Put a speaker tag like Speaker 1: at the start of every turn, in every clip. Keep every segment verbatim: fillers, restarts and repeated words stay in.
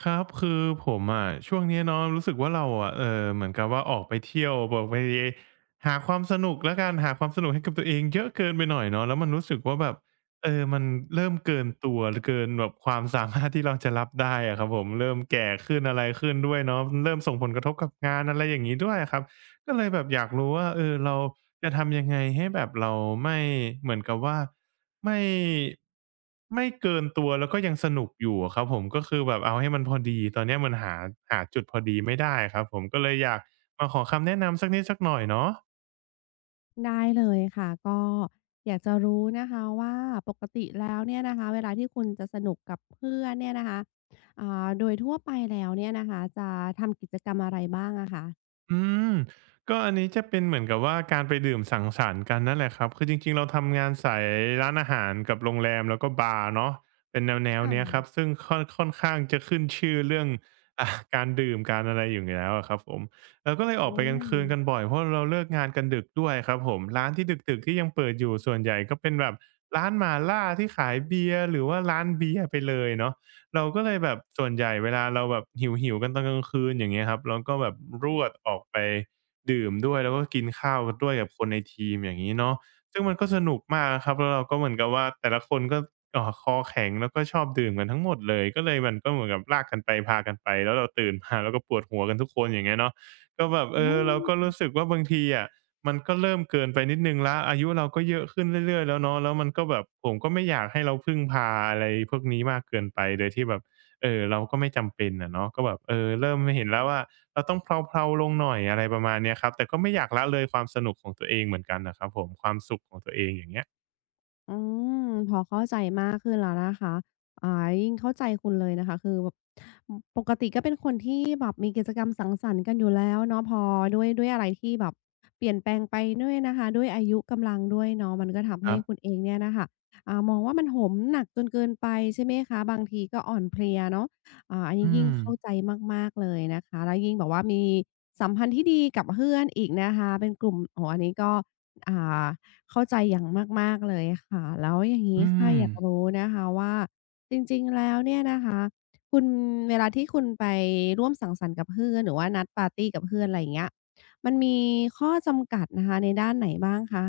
Speaker 1: ครับคือผมอะช่วงเนี้ยเนาะรู้สึกว่าเราอะเอ่อเหมือนกับว่าออกไปเที่ยวบอกไปหาความสนุกแล้วกันหาความสนุกให้กับตัวเองเยอะเกินไปหน่อยเนาะแล้วมันรู้สึกว่าแบบเออมันเริ่มเกินตัวเกินแบบความสามารถที่เราจะรับได้อะครับผมเริ่มแก่ขึ้นอะไรขึ้นด้วยเนาะเริ่มส่งผลกระทบกับงานอะไรอย่างงี้ด้วยอะครับก็เลยแบบอยากรู้ว่าเออเราจะทำยังไงให้แบบเราไม่เหมือนกับว่า ไม่ไม่เกินตัวแล้วก็ยังสนุกอยู่อะครับผมก็คือแบบเอาให้มันพอดีตอนเนี้ยมันหาหาจุดพอดีไม่ได้ครับผมก็เลยอยากมาขอคำแนะนำสักนิดสักหน่อยเนาะ
Speaker 2: ได้เลยค่ะก็อยากจะรู้นะคะว่าปกติแล้วเนี่ยนะคะเวลาที่คุณจะสนุกกับเพื่อนเนี่ยนะคะอ่าโดยทั่วไปแล้วเนี่ยนะคะจะทำกิจกรรมอะไรบ้างอะคะ
Speaker 1: อืมก็อันนี้จะเป็นเหมือนกับว่าการไปดื่มสังสรรค์กันนั่นแหละครับคือจริงๆเราทำงานสายร้านอาหารกับโรงแรมแล้วก็บาร์เนาะเป็นแน
Speaker 2: ค
Speaker 1: วๆเนี้ยครับ
Speaker 2: ่ะ
Speaker 1: ซึ่งค่อนค่อนข้างจะขึ้นชื่อเรื่องอ่าการดื่มการอะไรอยู่แล้วอะครับผมเราก็เลยออ
Speaker 2: อื
Speaker 1: กไปกลางคืนกัน
Speaker 2: ม
Speaker 1: บ่อยเพราะเราเลิกงานกันดึกด้วยครับผมร้านที่ดึกๆที่ยังเปิดอยู่ส่วนใหญ่ก็เป็นแบบร้านหม่าล่าที่ขายเบียร์หรือว่าร้านเบียร์ไปเลยเนาะ เราก็เลยแบบส่วนใหญ่เวลาเราแบบหิวๆกันตอนกลางคืนอย่างเงี้ยครับเราก็แบบรวดออกไปดื่มด้วยแล้วก็กินข้าวกันด้วยกับคนในทีมอย่างนี้เนาะซึ่งมันก็สนุกมากครับแล้วเราก็เหมือนกับว่าแต่ละคนก็เอ่อคอแข็งแล้วก็ชอบดื่มกันทั้งหมดเลยก็เลยมันก็เหมือนกับลากกันไปพากันไปแล้วเราตื่นมาเราก็ปวดหัวกันทุกคนอย่างเงี้ยเนาะก็แบบเอ
Speaker 2: อื
Speaker 1: อเรา
Speaker 2: ม
Speaker 1: ก็รู้สึกว่าบางทีอะ มันก็เริ่มเกินไปนิดหนึ่งแล้วอายุเราก็เยอะขึ้นเรื่อยๆแล้วเนาะแล้วมันก็แบบผมก็ไม่อยากให้เราพึ่งพาอะไรพวกนี้มากเกินไปโดยที่แบบเอ่อเราก็ไม่จำเป็นอะเนาะก็แบบเออเริ่มเห็นแล้วว่าเราต้องเพลาๆลงหน่อยอะไรประมาณเนี้ยครับแต่ก็ไม่อยากละเลยความสนุกของตัวเองเหมือนกันน่ะครับผมความสุขของตัวเองอย่างเงี้ย
Speaker 2: อืมพอเข้าใจมากขึ้นแล้วนะคะอ่ายิ่งเข้าใจคุณเลยนะคะคือแบบปกติก็เป็นคนที่แบบมีกิจกรรมสังสรรค์กันอยู่แล้วเนาะพอด้วยด้วยอะไรที่แบบเปลี่ยนแปลงไปด้วยนะคะด้วยอายุกำลังด้วยเนาะมันก็ทำ
Speaker 1: ครั
Speaker 2: ให้
Speaker 1: บ
Speaker 2: คุณเองเนี่ยน่ะค่ะอ่ามองว่ามันโหมหนักจนเกินไปใช่ไหมคะบางทีก็อ่อนเพลียเนาะอ่าอันนี้
Speaker 1: อื
Speaker 2: ยิ่ง
Speaker 1: ม
Speaker 2: เข้าใจมากๆเลยนะคะแล้วยิ่งแบบว่ามีสัมพันธ์ที่ดีกับเพื่อนอีกนะคะเป็นกลุ่มโอ้โฮอันนี้ก็อ่า เข้าใจอย่างมากๆเลยค่ะแล้วอย่างงี้
Speaker 1: อื
Speaker 2: ค่ะ
Speaker 1: ม
Speaker 2: อยากรู้นะคะว่าจริงๆแล้วเนี่ยนะคะคุณเวลาที่คุณไปร่วมสังสรรค์กับเพื่อนหรือว่านัดปาร์ตีกับเพื่อนอะไรอย่างเงี้ยมันมีข้อจำกัดนะคะในด้านไหนบ้างคะ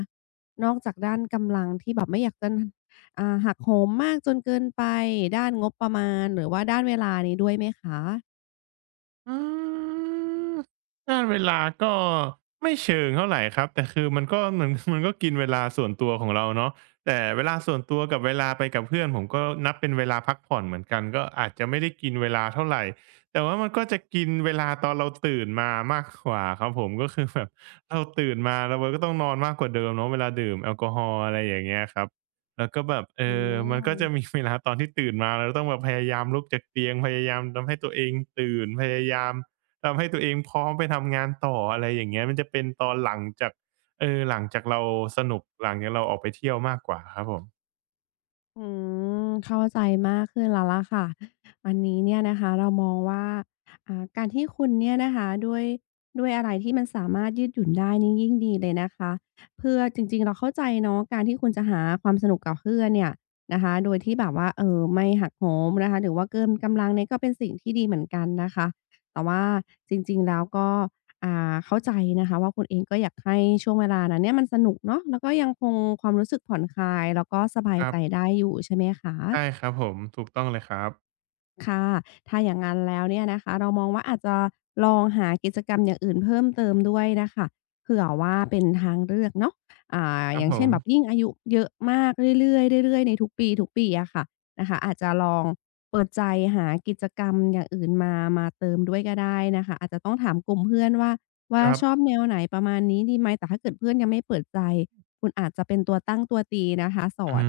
Speaker 2: นอกจากด้านกำลังที่แบบไม่อยากจะ นอ่าหักโหมมากจนเกินไปด้านงบประมาณหรือว่าด้านเวลานี้ด้วยไหมคะ
Speaker 1: อืมด้านเวลาก็ไม่เชิงเท่าไหร่ครับแต่คือมันก็มัน มันก็กินเวลาส่วนตัวของเราเนาะแต่เวลาส่วนตัวกับเวลาไปกับเพื่อนผมก็นับเป็นเวลาพักผ่อนเหมือนกันก็อาจจะไม่ได้กินเวลาเท่าไหร่แต่ว่ามันก็จะกินเวลาตอนเราตื่นมามากกว่าครับผมก็คือแบบ เราตื่นมาแล้วมันก็ต้องนอนมากกว่าเดิมเนาะเวลาดื่มแอลกอฮอล์อะไรอย่างเงี้ยครับ แล้วก็แบบเอ
Speaker 2: อื
Speaker 1: อมันก็จะมี
Speaker 2: ม
Speaker 1: เวลาตอนที่ตื่นมาเราต้องแบบพยายามลุกจากเตียงพยายามทำให้ตัวเองตื่นพยายามทำให้ตัวเองพร้อมไปทำงานต่ออะไรอย่างเงี้ยมันจะเป็นตอนหลังจากเออหลังจากเราสนุกหลังจากเราออกไปเที่ยวมากกว่าครับผม
Speaker 2: อืมเข้าใจมากขึ้นแล้วล่ะค่ะอันนี้เนี่ยนะคะเรามองว่าอ่าการที่คุณเนี่ยนะคะด้วยด้วยอะไรที่มันสามารถยืดหยุ่นได้นี่ยิ่งดีเลยนะคะเพื่อจริงๆเราเข้าใจเนาะการที่คุณจะหาความสนุกกับเพื่อนเนี่ยนะคะโดยที่แบบว่าเอ่อไม่หักโหมนะคะหรือว่าเกินกำลังเนี่ยก็เป็นสิ่งที่ดีเหมือนกันนะคะแต่ว่าจริงๆแล้วก็ อ่าเข้าใจนะคะว่าคุณเองก็อยากให้ช่วงเวลานั้นเนี่ยมันสนุกเนาะแล้วก็ยังคงความรู้สึกผ่อนคลายแล้วก็สบาย
Speaker 1: ครั
Speaker 2: ใจ
Speaker 1: บ
Speaker 2: ได้อยู่ใช่ไหมคะ
Speaker 1: ใช่ครับผมถูกต้องเลยครับ
Speaker 2: ค่ะถ้าอย่างนั้นแล้วเนี่ยนะคะเรามองว่าอาจจะลองหากิจกรรมอย่างอื่นเพิ่มเติมด้วยน่ะค่ะเผื่อว่าเป็นทางเลือกเนาะอ่า
Speaker 1: ครั
Speaker 2: อ
Speaker 1: บ
Speaker 2: ย่า
Speaker 1: ผ
Speaker 2: งเช่
Speaker 1: ม
Speaker 2: นแบบยิ่งอายุเยอะมากเรื่อยๆเรื่อยๆในทุกปีทุกปีอะค่ะนะคะอาจจะลองเปิดใจหากิจกรรมอย่างอื่นมามาเติมด้วยก็ได้นะคะอาจจะต้องถามกลุ่มเพื่อนว่า
Speaker 1: ค
Speaker 2: ว่า
Speaker 1: รับ
Speaker 2: ชอบแนวไหนประมาณนี้ดีไหมแต่ถ้าเกิดเพื่อนยังไม่เปิดใจคุณอาจจะเป็นตัวตั้งตัวตีนะคะสอ
Speaker 1: อื
Speaker 2: น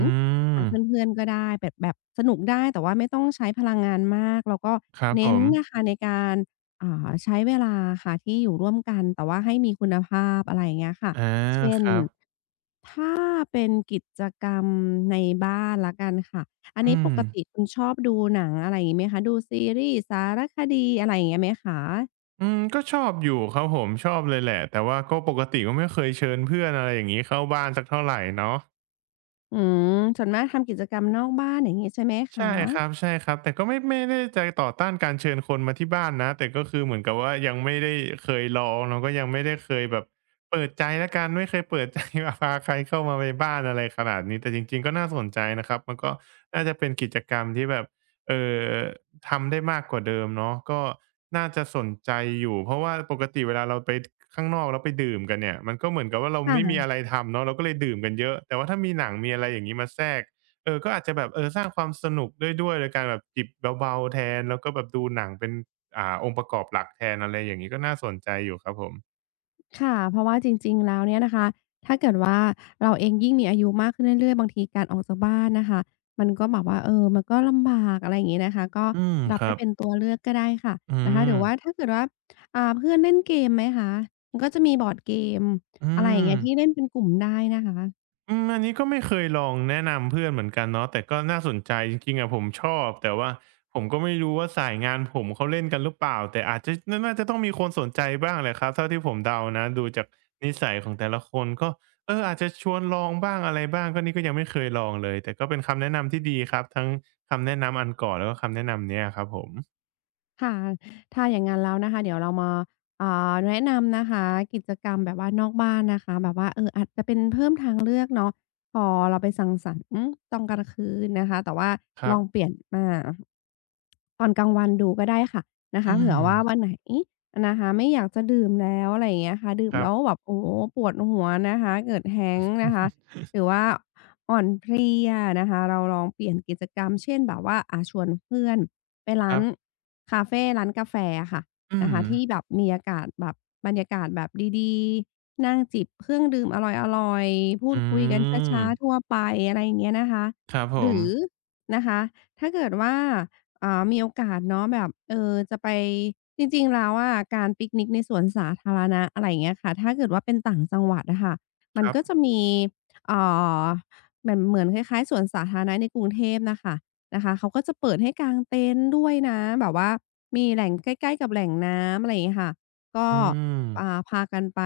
Speaker 2: หา
Speaker 1: ม
Speaker 2: เพื่อนๆก็ได้แบบแบบสนุกได้แต่ว่าไม่ต้องใช้พลังงานมากแล้วก็
Speaker 1: ครับผ
Speaker 2: เน้น
Speaker 1: ม
Speaker 2: เนะคะในการอ่าใช้เวลาค่ะที่อยู่ร่วมกันแต่ว่าให้มีคุณภาพอะไรอย่างเงี้ยค่ะ
Speaker 1: อา
Speaker 2: เช่
Speaker 1: ค
Speaker 2: น
Speaker 1: รับ
Speaker 2: ถ้าเป็นกิจกรรมในบ้านแล้วกันค่ะอัน
Speaker 1: อื
Speaker 2: นี้ป
Speaker 1: ม
Speaker 2: กติคุณชอบดูหนังอะไรอย่างงี้ไหมคะดูซีรีส์สารคดีอะไรอย่างเงี้ยไหมคะ
Speaker 1: อืมก็ชอบอยู่ครับผมชอบเลยแหละแต่ว่าก็ปกติก็ไม่เคยเชิญเพื่อนอะไรอย่างงี้เข้าบ้านสักเท่าไรเนาะ
Speaker 2: อืมส่วนมากทำกิจกรรมนอกบ้านอย่างงี้ใช่ไหมคะ
Speaker 1: ใช่ครับใช่ครับแต่ก็ไม่ไม่ได้จะต่อต้านการเชิญคนมาที่บ้านนะแต่ก็คือเหมือนกับว่ายังไม่ได้เคยลองเราก็ยังไม่ได้เคยแบบเปิดใจแล้วกันไม่เคยเปิดใจว่าพาใครเข้ามาในบ้านอะไรขนาดนี้แต่จริงๆก็น่าสนใจนะครับมันก็น่าจะเป็นกิจกรรมที่แบบเอ่อทำได้มากกว่าเดิมเนาะก็น่าจะสนใจอยู่เพราะว่าปกติเวลาเราไปข้างนอกแล้วไปดื่มกันเนี่ยมันก็เหมือนกับว่าเราไม่มี
Speaker 2: ค่ะ
Speaker 1: อะไรทำเนาะเราก็เลยดื่มกันเยอะแต่ว่าถ้ามีหนังมีอะไรอย่างงี้มาแทรก เออก็อาจจะแบบเออสร้างความสนุกได้ด้วยโดยการแบบจิบเบาๆแทนแล้วก็แบบดูหนังเป็นอ่าองค์ประกอบหลักแทนอะไรอย่างงี้ก็น่าสนใจอยู่ครับผม
Speaker 2: ค่ะเพราะว่าจริงๆ แล้วเนี่ยนะคะถ้าเกิดว่าเราเองยิ่งมีอายุมากขึ้นเรื่อยๆบางทีการออกจากบ้านนะคะมันก็แบบว่าเออมันก็ลำบากอะไรอย่างงี้นะคะก็
Speaker 1: อืม
Speaker 2: รั
Speaker 1: ค
Speaker 2: บ
Speaker 1: รั
Speaker 2: ไว้
Speaker 1: บ
Speaker 2: เป็นตัวเลือกก็ได้ค่ะ
Speaker 1: อื
Speaker 2: นะคะหรื
Speaker 1: ม
Speaker 2: อว่าถ้าเกิดว่าอ่าเพื่อนเล่นเกมไหมคะมันก็จะมีบอร์ดเกม
Speaker 1: อื
Speaker 2: อะไรอย่าง
Speaker 1: ม
Speaker 2: เงี้ยที่เล่นเป็นกลุ่มได้นะคะ
Speaker 1: อืมอันนี้ก็ไม่เคยลองแนะนำเพื่อนเหมือนกันเนาะแต่ก็น่าสนใจจริงๆอะผมชอบแต่ว่าผมก็ไม่รู้ว่าสายงานผมเขาเล่นกันหรือเปล่าแต่อาจจะน่าน่าจะต้องมีคนสนใจบ้างแหละครับเท่าที่ผมเดานะดูจากนิสัยของแต่ละคนก็เอออาจจะชวนลองบ้างอะไรบ้างก็นี่ก็ยังไม่เคยลองเลยแต่ก็เป็นคำแนะนำที่ดีครับทั้งคำแนะนำอันก่อนแล้วก็คำแนะนำเนี้ยอะครับผม
Speaker 2: ค่ะถ้าอย่างงั้นแล้วนะคะเดี๋ยวเรามาอ่าแนะนำนะคะกิจกรรมแบบว่านอกบ้านนะคะแบบว่าเอออาจจะเป็นเพิ่มทางเลือกเนาะพอเราไปสังสรรค์ตอนกลางคืนนะคะแต่ว่า
Speaker 1: ครั
Speaker 2: ลอง
Speaker 1: บ
Speaker 2: เปลี่ยนมาตอนกลางวันดูก็ได้ค่ะนะคะ
Speaker 1: อื
Speaker 2: เผื่อ
Speaker 1: ม
Speaker 2: ว่าวันไหนนะคะไม่อยากจะดื่มแล้วอะไรอย่างเงี้ยค่ะดื่ม
Speaker 1: ครั
Speaker 2: แล้ว
Speaker 1: บ
Speaker 2: แบบโอ้โฮปวดหัวนะคะเกิด แฮงโอเวอร์ นะคะหรือว่าอ่อนเพลียนะคะเราลองเปลี่ยนกิจกรรมเช่นแบบว่าอ่าชวนเพื่อน ไป
Speaker 1: ค
Speaker 2: ร้า
Speaker 1: รั
Speaker 2: น
Speaker 1: บ
Speaker 2: คาเฟร้านกาแฟอะค่ะ
Speaker 1: อื
Speaker 2: นะ
Speaker 1: ม
Speaker 2: คะที่แบบมีอากาศแบบบรรยากาศแบบดีๆนั่งจิบเครื่องดื่มอร่อยๆพูด
Speaker 1: อื
Speaker 2: คุยกัน
Speaker 1: ม
Speaker 2: ช้าๆทั่วไปอะไรอย่างเงี้ยนะคะ
Speaker 1: ครับผ
Speaker 2: ห
Speaker 1: ม
Speaker 2: รือนะคะถ้าเกิดว่าอ่ามีโอกาสเนาะแบบเอ่อจะไปจริงๆแล้วอะการปิกนิกในสวนสาธารณะอะไรอย่างเงี้ยค่ะถ้าเกิดว่าเป็นต่างจังหวัดอะค่ะมั
Speaker 1: ค
Speaker 2: น
Speaker 1: รั
Speaker 2: ก็จะ
Speaker 1: บ
Speaker 2: มีเอ่อเหมือนเหมือนคล้ายๆสวนสาธารณะในกรุงเทพน่ะค่ะ นะคะเขาก็จะเปิดให้กางเต็นท์ด้วยนะแบบว่ามีแหล่งใกล้ๆกับแหล่งน้ำอะไรอย่างงี้ค่ะก็
Speaker 1: อืม
Speaker 2: อ่าพากันไป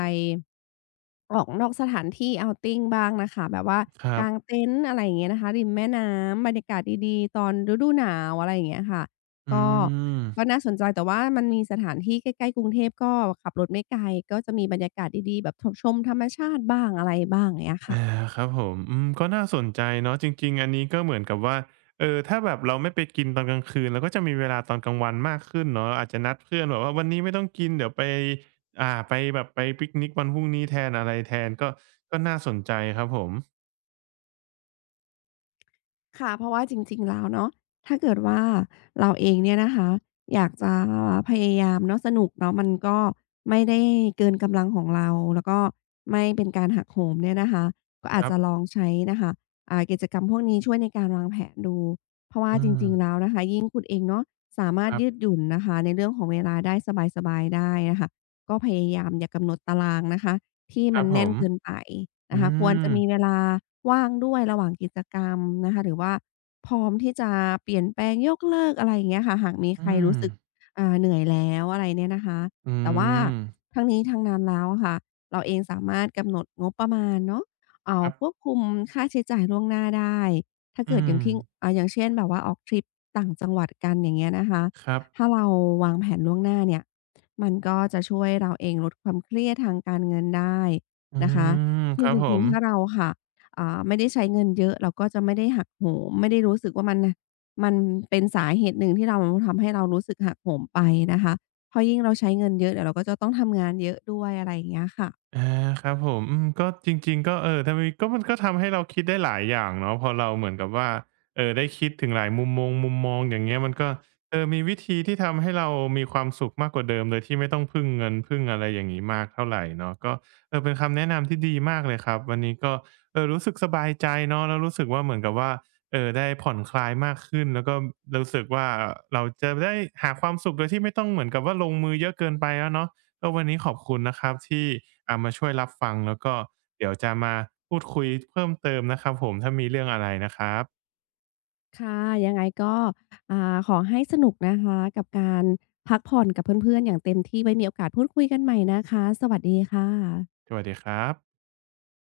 Speaker 2: ออกนอกสถานที่ outing บ้างนะคะแบบว่า
Speaker 1: ครับ
Speaker 2: กางเต็นท์อะไรอย่างเงี้ยนะคะริมแม่น้ำบรรยากาศดีๆตอนฤดูหนาวอะไรอย่างเงี้ยค่ะ
Speaker 1: อื
Speaker 2: ก็
Speaker 1: ม
Speaker 2: ก็น่าสนใจแต่ว่ามันมีสถานที่ใกล้ๆกรุงเทพก็ขับรถไม่ไกลก็จะมีบรรยากาศดีๆแบบถชมธรรมชาติบ้างอะไรบ้างอย่างเงี้ยค่ะ
Speaker 1: อาครับผมอืมก็น่าสนใจเนาะจริงๆอันนี้ก็เหมือนกับว่า เออถ้าแบบเราไม่ไปกินตอนกลางคืนเราก็จะมีเวลาตอนกลางวันมากขึ้นเนาะ อาจจะนัดเพื่อนแบบว่าวันนี้ไม่ต้องกินเดี๋ยวไปอ่าไปแบบไปปิกนิกวันพรุ่งนี้แทนอะไรแทนก็ก็น่าสนใจครับผม
Speaker 2: ค่ะเพราะว่าจริงๆแล้วเนาะถ้าเกิดว่าเราเองเนี่ยนะคะอยากจะพยายามเนาะสนุกเนาะมันก็ไม่ได้เกินกำลังของเราแล้วก็ไม่เป็นการหักโหมเนี่ยนะคะก็
Speaker 1: ค
Speaker 2: อาจ
Speaker 1: รับ
Speaker 2: จะลองใช้นะคะอ่ากิจกรรมพวกนี้ช่วยในการวางแผนดูเพราะว่า
Speaker 1: อื
Speaker 2: จ
Speaker 1: ม
Speaker 2: ริงๆแล้วนะคะยิ่งคุณเองเนาะสามา
Speaker 1: ค
Speaker 2: รถ
Speaker 1: รั
Speaker 2: ยืด
Speaker 1: บ
Speaker 2: หยุ่นนะคะในเรื่องของเวลาได้สบายๆได้นะคะก็พยายามอย่ากำหนดตารางนะคะ ที่
Speaker 1: ครั
Speaker 2: มั
Speaker 1: บ
Speaker 2: น
Speaker 1: ผ
Speaker 2: แน่น
Speaker 1: ม
Speaker 2: เกินไปนะ
Speaker 1: อื
Speaker 2: คะควร
Speaker 1: ม
Speaker 2: จะมีเวลาว่างด้วยระหว่างกิจกรรมนะคะหรือว่าพร้อมที่จะเปลี่ยนแปลงยกเลิกอะไรอย่างเงี้ยค่ะหากมี
Speaker 1: อื
Speaker 2: ใคร
Speaker 1: ม
Speaker 2: รู้สึกอ่าเหนื่อยแล้วอะไรเนี่ยนะคะ
Speaker 1: อื
Speaker 2: แต่ว่า
Speaker 1: ม
Speaker 2: ทั้งนี้ทั้งนั้นแล้วอะค่ะเราเองสามารถกำหนดงบประมาณเนาะเอ่
Speaker 1: ค
Speaker 2: อ
Speaker 1: รับ
Speaker 2: ควบคุมค่าใช้จ่ายล่วงหน้าได้ถ้า
Speaker 1: อื
Speaker 2: เกิดอ
Speaker 1: ม
Speaker 2: ย่างที่อ่าอย่างเช่นแบบว่าออกทริปต่างจังหวัดกันอย่างเงี้ยนะคะ
Speaker 1: ครับ
Speaker 2: ถ้าเราวางแผนล่วงหน้าเนี่ย มันก็จะช่วยเราเองลดความเครียดทางการเงินได้
Speaker 1: อื
Speaker 2: นะคะ
Speaker 1: มค
Speaker 2: ซึ่ง
Speaker 1: รับ
Speaker 2: จ
Speaker 1: ผ
Speaker 2: ริง
Speaker 1: ม
Speaker 2: ๆ ถ้าเราค่ะอ่าไม่ได้ใช้เงินเยอะเราก็จะไม่ได้หักโหมไม่ได้รู้สึกว่ามันมันเป็นสาเหตุหนึ่งที่เราทำให้เรารู้สึกหักโหมไปนะคะเพราะยิ่งเราใช้เงินเยอะเดี๋ยวเราก็จะต้องทำงานเยอะด้วยอะไรอย่างเงี้ยค่ะ
Speaker 1: อาครับผมอืมก็จริงๆก็เออทำไมก็มันก็ทำให้เราคิดได้หลายอย่างเนาะพอเราเหมือนกับว่าเออได้คิดถึงหลายมุมมงมุมมองอย่างเงี้ยมันก็เออมีวิธีที่ทำให้เรามีความสุขมากกว่าเดิมโดยที่ไม่ต้องพึ่งเงินพึ่งอะไรอย่างงี้มากเท่าไรเนาะก็เออเป็นคำแนะนำที่ดีมากเลยครับวันนี้ก็เออรู้สึกสบายใจเนาะแล้วรู้สึกว่าเหมือนกับว่าเออได้ผ่อนคลายมากขึ้นแล้วก็รู้สึกว่าเราจะได้หาความสุขโดยที่ไม่ต้องเหมือนกับว่าลงมือเยอะเกินไปแล้วเนาะ ก็วันนี้ขอบคุณนะครับที่อ่ามาช่วยรับฟังแล้วก็เดี๋ยวจะมาพูดคุยเพิ่มเติมนะครับผมถ้ามีเรื่องอะไรนะครับ
Speaker 2: ค่ะยังไงก็อ่าขอให้สนุกนะคะกับการพักผ่อนกับเพื่อนๆอย่างเต็มที่ไว้มีโอกาสพูดคุยกันใหม่นะคะสวัสดีค่ะ
Speaker 1: สวัสดีครับ